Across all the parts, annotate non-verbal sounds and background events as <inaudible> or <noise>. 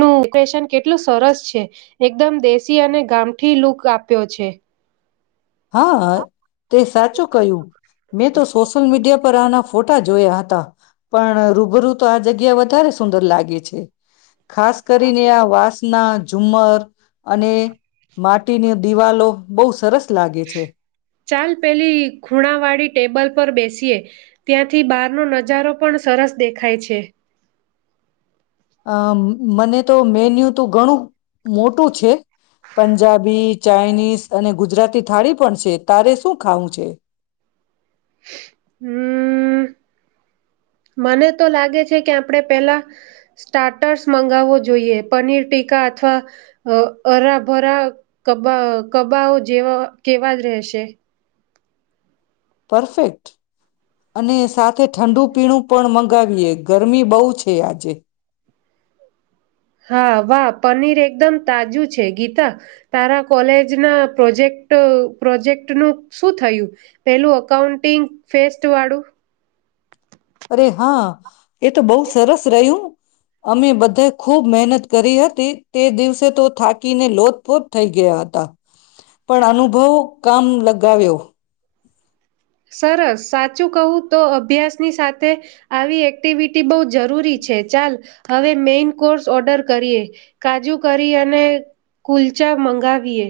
નું ઓપરેશન કેટલું સરસ છે. એકદમ દેશી અને ગામઠી લૂક આપ્યો છે. હા તે સાચું કહ્યું મેં તો સોશિલ મીડિયા પર આના ફોટા જોયા હતા પણ રૂબરૂ તો આ જગ્યા વધારે સુંદર લાગે છે. ખાસ કરીને આ વાસના ઝુમમર અને માટીની દિવાલો. બહુ સરસ. લાગે છે. ચાલ પેલી ઘૂણાવાડીી ટેબલ પર બેસીએ ત્યાંથી બહારનો નજારો પણ સરસ દેખાય છે. અ મને તો મેન્યુ તો ઘણું મોટું છે. પંજાબી ચાઇનીઝ અને ગુજરાતી થાળી પણ છે તારે શું ખાવું છે. હમ મને તો લાગે છે કે આપણે પેલા સ્ટાર્ટર્સ મંગાવવો જોઈએ પનીર ટીકા અથવા હરાભરા કબા કબાઓ જેવા કેવા જ રહેશે. પરફેક્ટ અને સાથે ઠંડુ પીણું પણ મગાવીએ ગરમી બહુ છે આજે. હા વાહ પનીર એક એકદમ તાજું છે ગીત. તારા કોલેજ ના પ્રોજેક્ટ પ્રોજેક્ટ નું શું થયું પેલું અઉન્ટિંગ ફેસ્ટ વાળું. અરે હા એ તો બહુ સરસ રહ્યું અમે બધા ખુબ મહેનત કરી હતી તે દિવસે તો થાકીને લોતપોત થઈ ગયા હતા પણ અનુભવ કામ લગાવ્યો. સરસ સાચું કહું તો અભ્યાસની સાથે આવી એક્ટિવિટી બહુ જરૂરી છે ચાલ હવે મેઈન કોર્સ ઓર્ડર કરીએ કાજુ કરી અને કુલચા મંગાવીએ.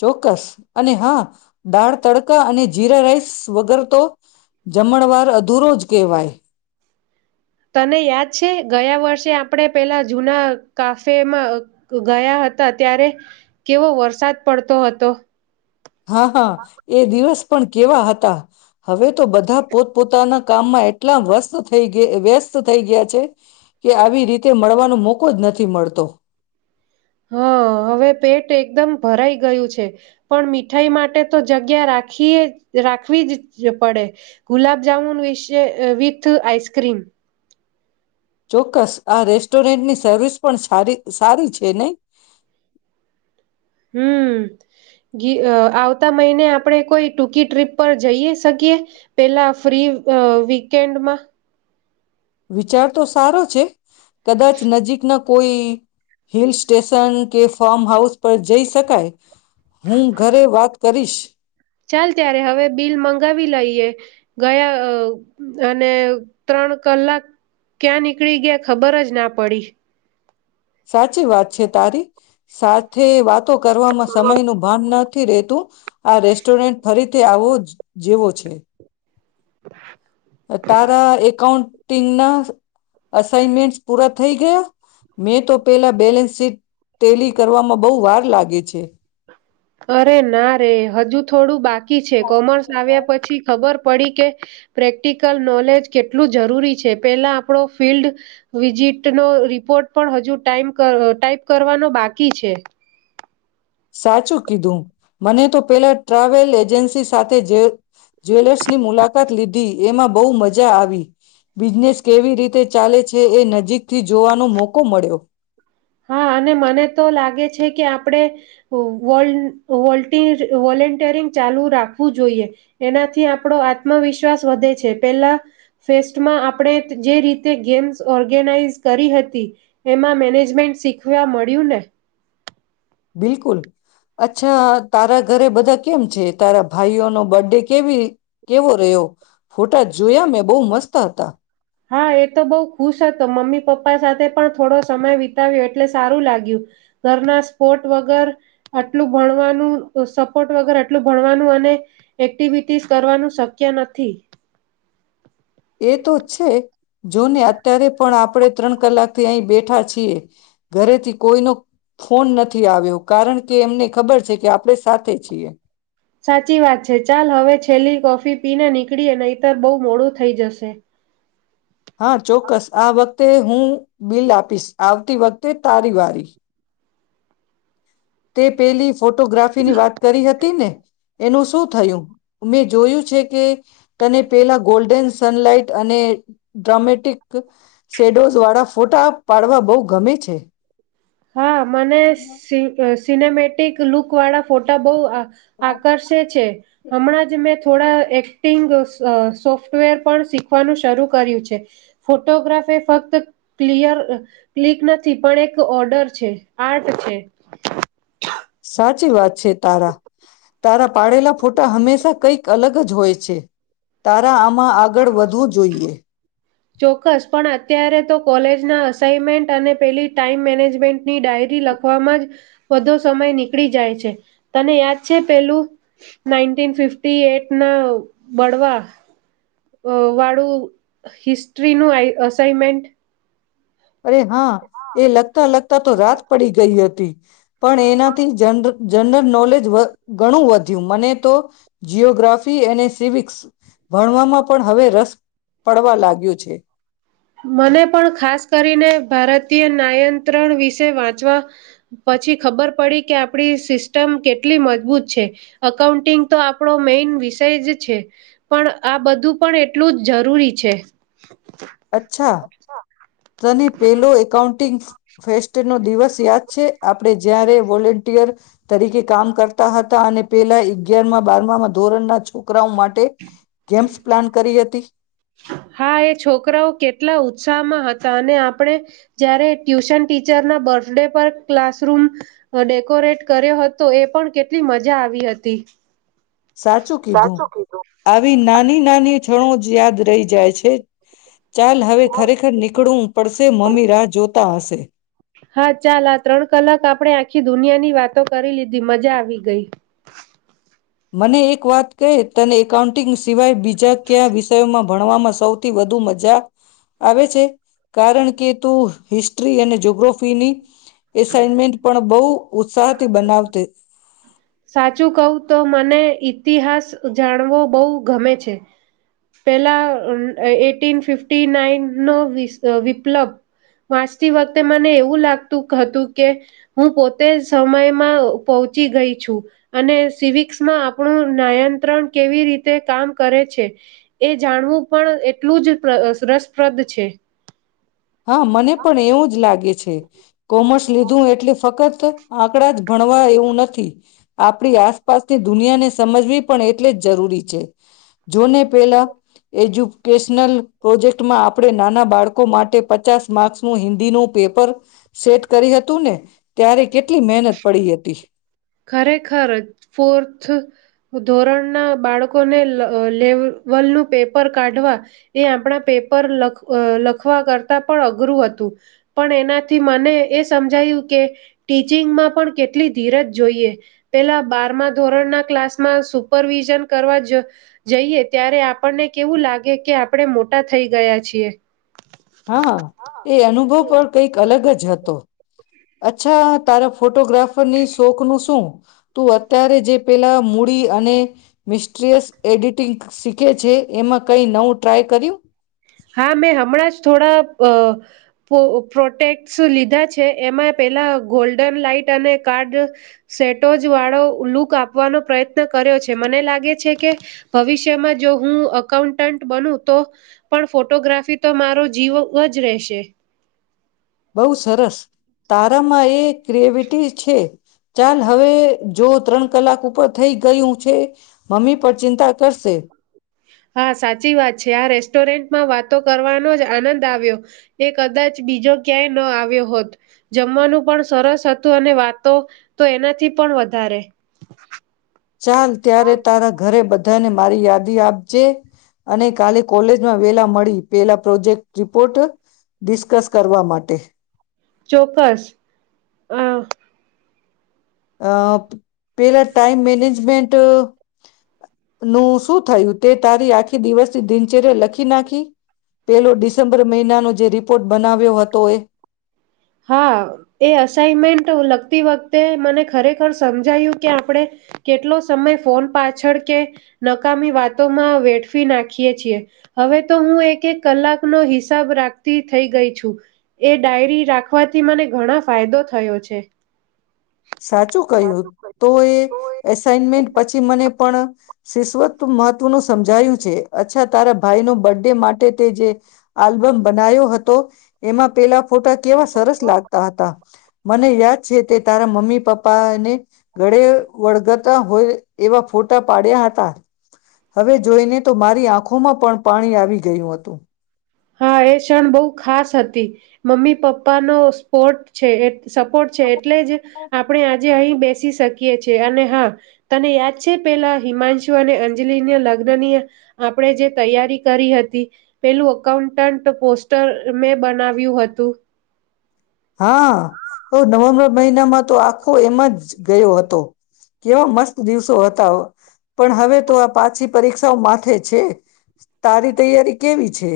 ચોક્કસ અને હા દાળ તડકા અને જીરા રાઈસ વગર તો જમણવાર અધૂરો જ કહેવાય. તને યાદ છે ગયા વર્ષે આપણે પેલા જુના કાફેમાં ગયા હતા ત્યારે કેવો વરસાદ પડતો હતો. હા હા એ દિવસ પણ કેવા હતા હવે તો બધા પોતપોતાના કામમાં એટલા વસ્ત થ વ્યસ્ત થઈ ગયા છે કે આવી રીતે મળવાનો મોકો જ નથી મળતો. હા હવે પેટ એકદમ ભરાઈ ગયું છે પણ મીઠાઈ માટે તો જગ્યા રાખીએ રાખવી જ પડે ગુલાબજામુન વિશે વિથ આઈસક્રીમ. ચોક્કસ આ રેસ્ટોરન્ટની સર્વિસ પણ સારી છે નહી. હમ આવતા મહિને આપણે કોઈ ટૂંકી ટ્રીપ પર જઈએ શકીએ પેલા ફ્રી વીકેન્ડમાં. વિચાર તો સારો છે. કદાચ નજીકના કોઈ હિલ સ્ટેશન કે ફાર્મ હાઉસ પર જઈ શકાય. હું ઘરે વાત કરીશ ચાલ ત્યારે હવે બિલ મંગાવી લઈએ. ગયા અને ત્રણ કલાક ક્યાં નીકળી ગયા ખબર જ ના પડી. સાચી વાત છે તારી સાથે વાત કરવામાં સમય નું ભાન નથી રતું આ રેસ્ટોરન્ટ ફરી આવો જેવો છે. <inaudible> તાર એકાઉન્ટન્ટ. ટીના. અઇનમેન્ટ પૂરા. થઈ ગયા મેં તો પેલા બેલેન્સ શીટ ટેલી કરવામાં બહ વાર લાગે છે. અરે ના રે હજુ થોડું બાકી. છે કોમર્સ આવ્યા પછી ખબર. પડી કે પ્રેક્ટિકલ નોલેજ કેટલું જરૂરી છે પેલા આપણો ફિલ્ડ વિઝિટનોો રિપોર્ટ પણ હજુ ટ ટાઈપ કરવાનો બાકી છે. સાચું કીધું મને તો પેલા ટ્રાવેલ એજન્સી સાથે જ્વેલર્સ. ની મુલાકાત લીધી. એમાં બહુ મજા આવી બિઝનેસ કેવી રીતે ચાલે છે એ નજીક. થી જોવાનો મોકો મળ્યો. હા અને મને તો લાગે છે કે આપણે વ વોલન્ટિયરિંગ ચાલુ રાખવું જોઈએ એનાથી આપણો આત્મવિશ્વાસ વધે છે પેલા ફેસ્ટમાં આપણે જે રીતે ગેમ્સ ઓર્ગેનાઈઝ કરી હતી એમાં મેનેજમેન્ટ. શીખવા મળ્યું ને. બિલકુલ અચ્છા તારા ઘરે બધા કેમ છે તારા ભાઈઓનો બર્થડે કેવી કેવો રહ્યો ફોટા જોયા મેં બહુ મસ્ત હતા. હા એ તો બહુ ખુશ હતો મમ્મી પપ્પા સાથે પણ થોડો સમય વિતાવ્યો એટલે સારું લાગ્યું ઘરના સ્પોર્ટ વગર આટલું ભણવાનું સપોર્ટ વગર આટલું ભણવાનું અને એક્ટિવિટીસ કરવાનું શક્ય નથી. એ તો છે જોને અત્યારે પણ આપણે. ત્રણ કલાકથી અહી બેઠા છીએ ઘરેથી કોઈનો ફોન નથી આવ્યો કારણ કે એમને ખબર છે કે આપણે સાથે છીએ. સાચી વાત છે ચાલ હવે છેલ્લી કોફી પીને નીકળી અને ઈતર બહુ મોડું થઈ જશે. હા ચોક્કસ આ વખતે હું બિલ આપીશ આવતી વખતે તારી વારી. તે પેલી ફોટોગ્રાફી ની વાત કરી હતી ને એનું શું થયું મેં જોયું છે કે તને પેલા ગોલ્ડન. સનલાઇટ અને ડ્રામેટિક શેડોઝ વાળા ફોટા પાડવા બહુ ગમે છે. હા મને સિ. સિનેમેટિક લુકવાળા ફોટા બહુ આ. આકર્ષે છે. હમણાં જ મેં થોડા એક્ટિંગ સોફ્ટવેર પણ શીખવાનું શરૂ કર્યું છે ફોટોગ્રાફી ફક્ત ક્લયર ક્લિક નથી પણ એક. છે આટ છે. સાચી વાત છે તારા તારા પાડેલા ફોટા હંમેશા કઈક અલગ જ હોય છે તારા આમાં. આગળ વધવું જોઈએ ચોક્કસ પણ અત્યારે તો કોલેજ. ના અનમેન્ટ અને પેલી ટાઈમ મેનેજમેન્ટની ડાયરી લખવાવામાં જ વધો સમય નીકળી જાય છે તને યાદ છે પેલું નાઈન ફિફ એટ ના બળવા. અ વાળું હિસ્ટ્રીનું આ અસાઈનમેન્ટ. અરે હા એ લગતા લગતા તો રાત પડી ગઈ હતી. પણ એનાથી જન. જનરલ નોલેજ ગણું વધ્યું મને તો જીઓગ્રાફી અને સિવિક્સ. ભણવામાં પણ હવે રસ. પડવા લાગ્યું છે. મને પણ ખાસ કરીને ભારતીય નાયંત્રણ વિશે વાંચવા પછી ખબર પડી કે આપણી સિસ્ટમ કેટલી મજબૂત છે અઉન્ટિંગ તો આપણો મેઈન વિષય જ છે પણ આ બધું પણ એટલું જ જરૂરી છે. <unintelligible> છ. તને પેલો એકાઉન્ટિંગ્સ. ફેસ્ટ નો દિવસ યાદ છે આપણે જયારે વોલન્ટિયર તરીકે કામ કરતા હતા અને પેલા અગયારમાં બારમામાં ધોરણ ના છો. માટે ગેમ પ્લાન કરી હતી. હા એ છોકરાઓ કેટલા ઉત્સાહમાં હતા અને આપણે જયારે ટ્યુશન ટીચરના બર્થડે પર ક્લાસરૂમ ડેકોરેટ કર્યો હતો એ પણ કેટલી મજા આવી હતી. સાચું કીધું આવી નાની નાની. ખ. યાદ રહી જાય છે. ચાલ હવે ખરેખર નીકળવું પડશે મમ્મી રાહ જોતા હશે. હા ચાલ આ ત્રણ કલાક આપણે આખી દુનિયાની વાતો કરી લીધી મજા આવી ગઈ. મને એક વાત ક તને એકાઉન્ટિંગ સિવાય બીજા કયા વિષયોમાં ભણવામાં સૌથી વધુ મજા આવે છે કારણ કે તું હિસ્ટસ્ટ્રી અને જગ્રફીની. એસાઇનમેન્ટ પણ બહુ ઉત્સાહ. બનાવતે. સાચું કહું તો મને ઈતિહાસ જાણવો બહુ ગમે છે પેલા એટીન ફિફ્ટ નાઈન નો વિપ્લબ વાંચતી વખતે મને એવું લાગતું હતું કે હું પોતે સમયમાં પહોંચી ગઈ. છ અને સિવિક્સમાં આપણું નાયંત્રણ કેવી રીતે કામ કરે છે એ જાણવું પણ એટલું જ રસપ્રદ છે. હા મને પણ એવું જ લાગે છે. <unintelligible> કોમર્સ લીધું એટલે ફક્ત. આંકડા જ ભણવા એવું નથી આપણી આસપાસની દુનિયાને સમજવી પણ એટલે જ જરૂરી છે જોને પેલા એજ્યુકેશનલ પ્રોજેક્ટમાં આપણે નાના બાળકો માટે. પચાસ માર્ક્સ નું હિન્દી ન પેપર સેટ કરી હતું ને ત્યારે કેટલી મહેનત પડી હતી. ખરેખર ફોર્થ ધોરણના બાળકોને લેવલનું પેપર કાઢવા એ આપણા પેપર લખ લખવા કરતા પણ અઘરું હતું પણ એનાથી મને એ સમજાયું કે ટીચિંગમાં પણ કેટલી ધીરજ. જોઈએ પેલા બારમા ધોરણ ના ક્લાસમાં સુપરવિઝન કરવા જઈએ ત્યારે આપણને કેવું લાગે કે આપણે મોટા થઈ ગયા છીએ. હા એ અનુભવ પણ કઈક અલગ જ હતો. અચ્છા તારા ફોટોગ્રાફરની શોખનું શું તું અત્યારે જે પેલા મૂડી અને મિસ્ટ્રીિયસ એડિટિંગ શીખે છે એમાં કઈ નવું ટ્રાય કર્યું. હા મેં હમણાં જ થોડા અ પ્રોટેક્ટસ લીધા છે એમાં પેલા ગોલ્ડન લાાઈટ અને કાર્ડ સેટોજ વાળો લુક આપવાનો પ્રયત્ન કર્યો છે મને લાગે છે કે ભવિષ્યમાં જો હું અઉન્ટન્ટ બન તો. પણ ફોટોગ્રાફી તો મારો જીવ જ રહેશે. બહુ સરસ તારામાં એ ક્રિએવિટી છે ચાલ હવે જો ત્રણ કલાક ઉપર થઈ ગયું છે મમ્મી પર ચિંતા કરશે. હા સાચી વાત છે આ રેસ્ટોરન્ટમાં વાતો કરવાનો જ આનંદ આવ્યો એ કદાચ બીજો ક્યાંય ન આવ્યો હોત જમવાનું પણ સરસ હતું અને વાતો તો એનાથી પણ વધારે. ચાલ ત્યારે તારા ઘરે બધા. બધાને મારી યાદી આપજે અને કાલે કોલેજમાં વેલા મળી પેલા પ્રોજેક્ટ રિપોર્ટ ડિસ્કસ કરવા માટે. ચોક્કસ અ. અ પેલા ટાઈમ મેનેજમેન્ટનુંું શું થયું તે તારી આખી દિવસની દિનચર્યા લખી નાખી પેલો ડિસેમ્બર મહિનાનો જે રિપોર્ટ બનાવ્યો હતો એ. હા એ અસાઈનમેન્ટ લગતી વખતે મને ખરેખર સમજાયું કે આપણે કેટલો સમય ફોન પાછળ કે નકામી વાતોમાં વેઠવી નાખીએ છીએ હવે તો હું એક એક કલાકનોો હિસાબ રાખતી થઈ ગઈ છું એ ડાયરી રાખ. રાખવાથી મને ઘણા ફાયદો થયો છે. સાચું કહ્યું તો એ એસાઈનમેન્ટ પછી મને પણ. શિસ્વત મહત્વ નું સમજાયું છે અચ્છા તારા ભાઈ નો બર્થ ડે માટે તે જે આલ્બમ બનાવ્યો હતો એમાં પેલા. ફોટા કેવા સરસ લાગતા હતા મને યાદ છે તે. <unintelligible> મમ્મી પપ્પાને ઘળે વળગતા હોય એવા ફોટા પાડ્યા હતા. હવે જોઈને તો મારી આંખો ઓમાં પણ પાણી આવી ગયું હતું. હા એ ક્ષણ બહુ ખાસ હતી મમ્મી પપ્પાનો સ્પોર્ટ છે એ સપોર્ટ છે એટલે જ આપણે આજે અહી બે શકીએ છે અને હા તને યાદ છે પેલા હિમાંશુ અને અંજલિના લગ્ન ની આપણે જે તૈયારી કરી હતી પેલું અકાઉન્ટન્ટ પોસ્ટર મે બનાવ્યું હતું. હા ઓ નવેમ્બર મહિનામાં તો આખો એમ જ ગયો હતો કેવા મસ્ત દિવસો હતા પણ હવે તો આ પાછી પરીક્ષાઓ માથે છે તારી તૈયારી કેવી છે.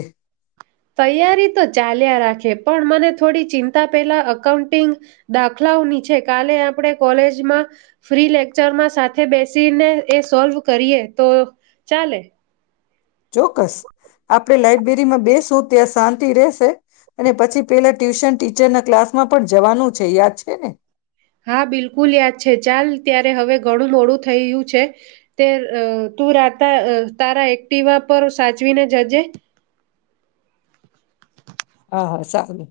તૈયારી તો ચાલ્યા રાખે પણ મને થોડી ચિંતા પેલા અકાઉન્ટિંગ દાખલાઓની છે કાલે આપણે કોલેજમાં ફ્રી લેક્ચરમાં સાથે બેસીને એ સોલ્વ કરીએ તો ચાલે. ચોક્કસ આપ આપણે લાઈબ્રેરીમાં બે સું ત્યાં શાંતિ રહેશે. અને પછી પેલા ટ્યુશન ટીચરના ક્લાસ માં પણ જવાનું છે યાદ છે ને. હા બિલકુલ યાદ છે ચાલ ત્યારે હવે ઘણું મોડું થઈયું છે તે તું રાતા તારા એક્ટિવા પર સાચવીને જજે. હા હા સારું.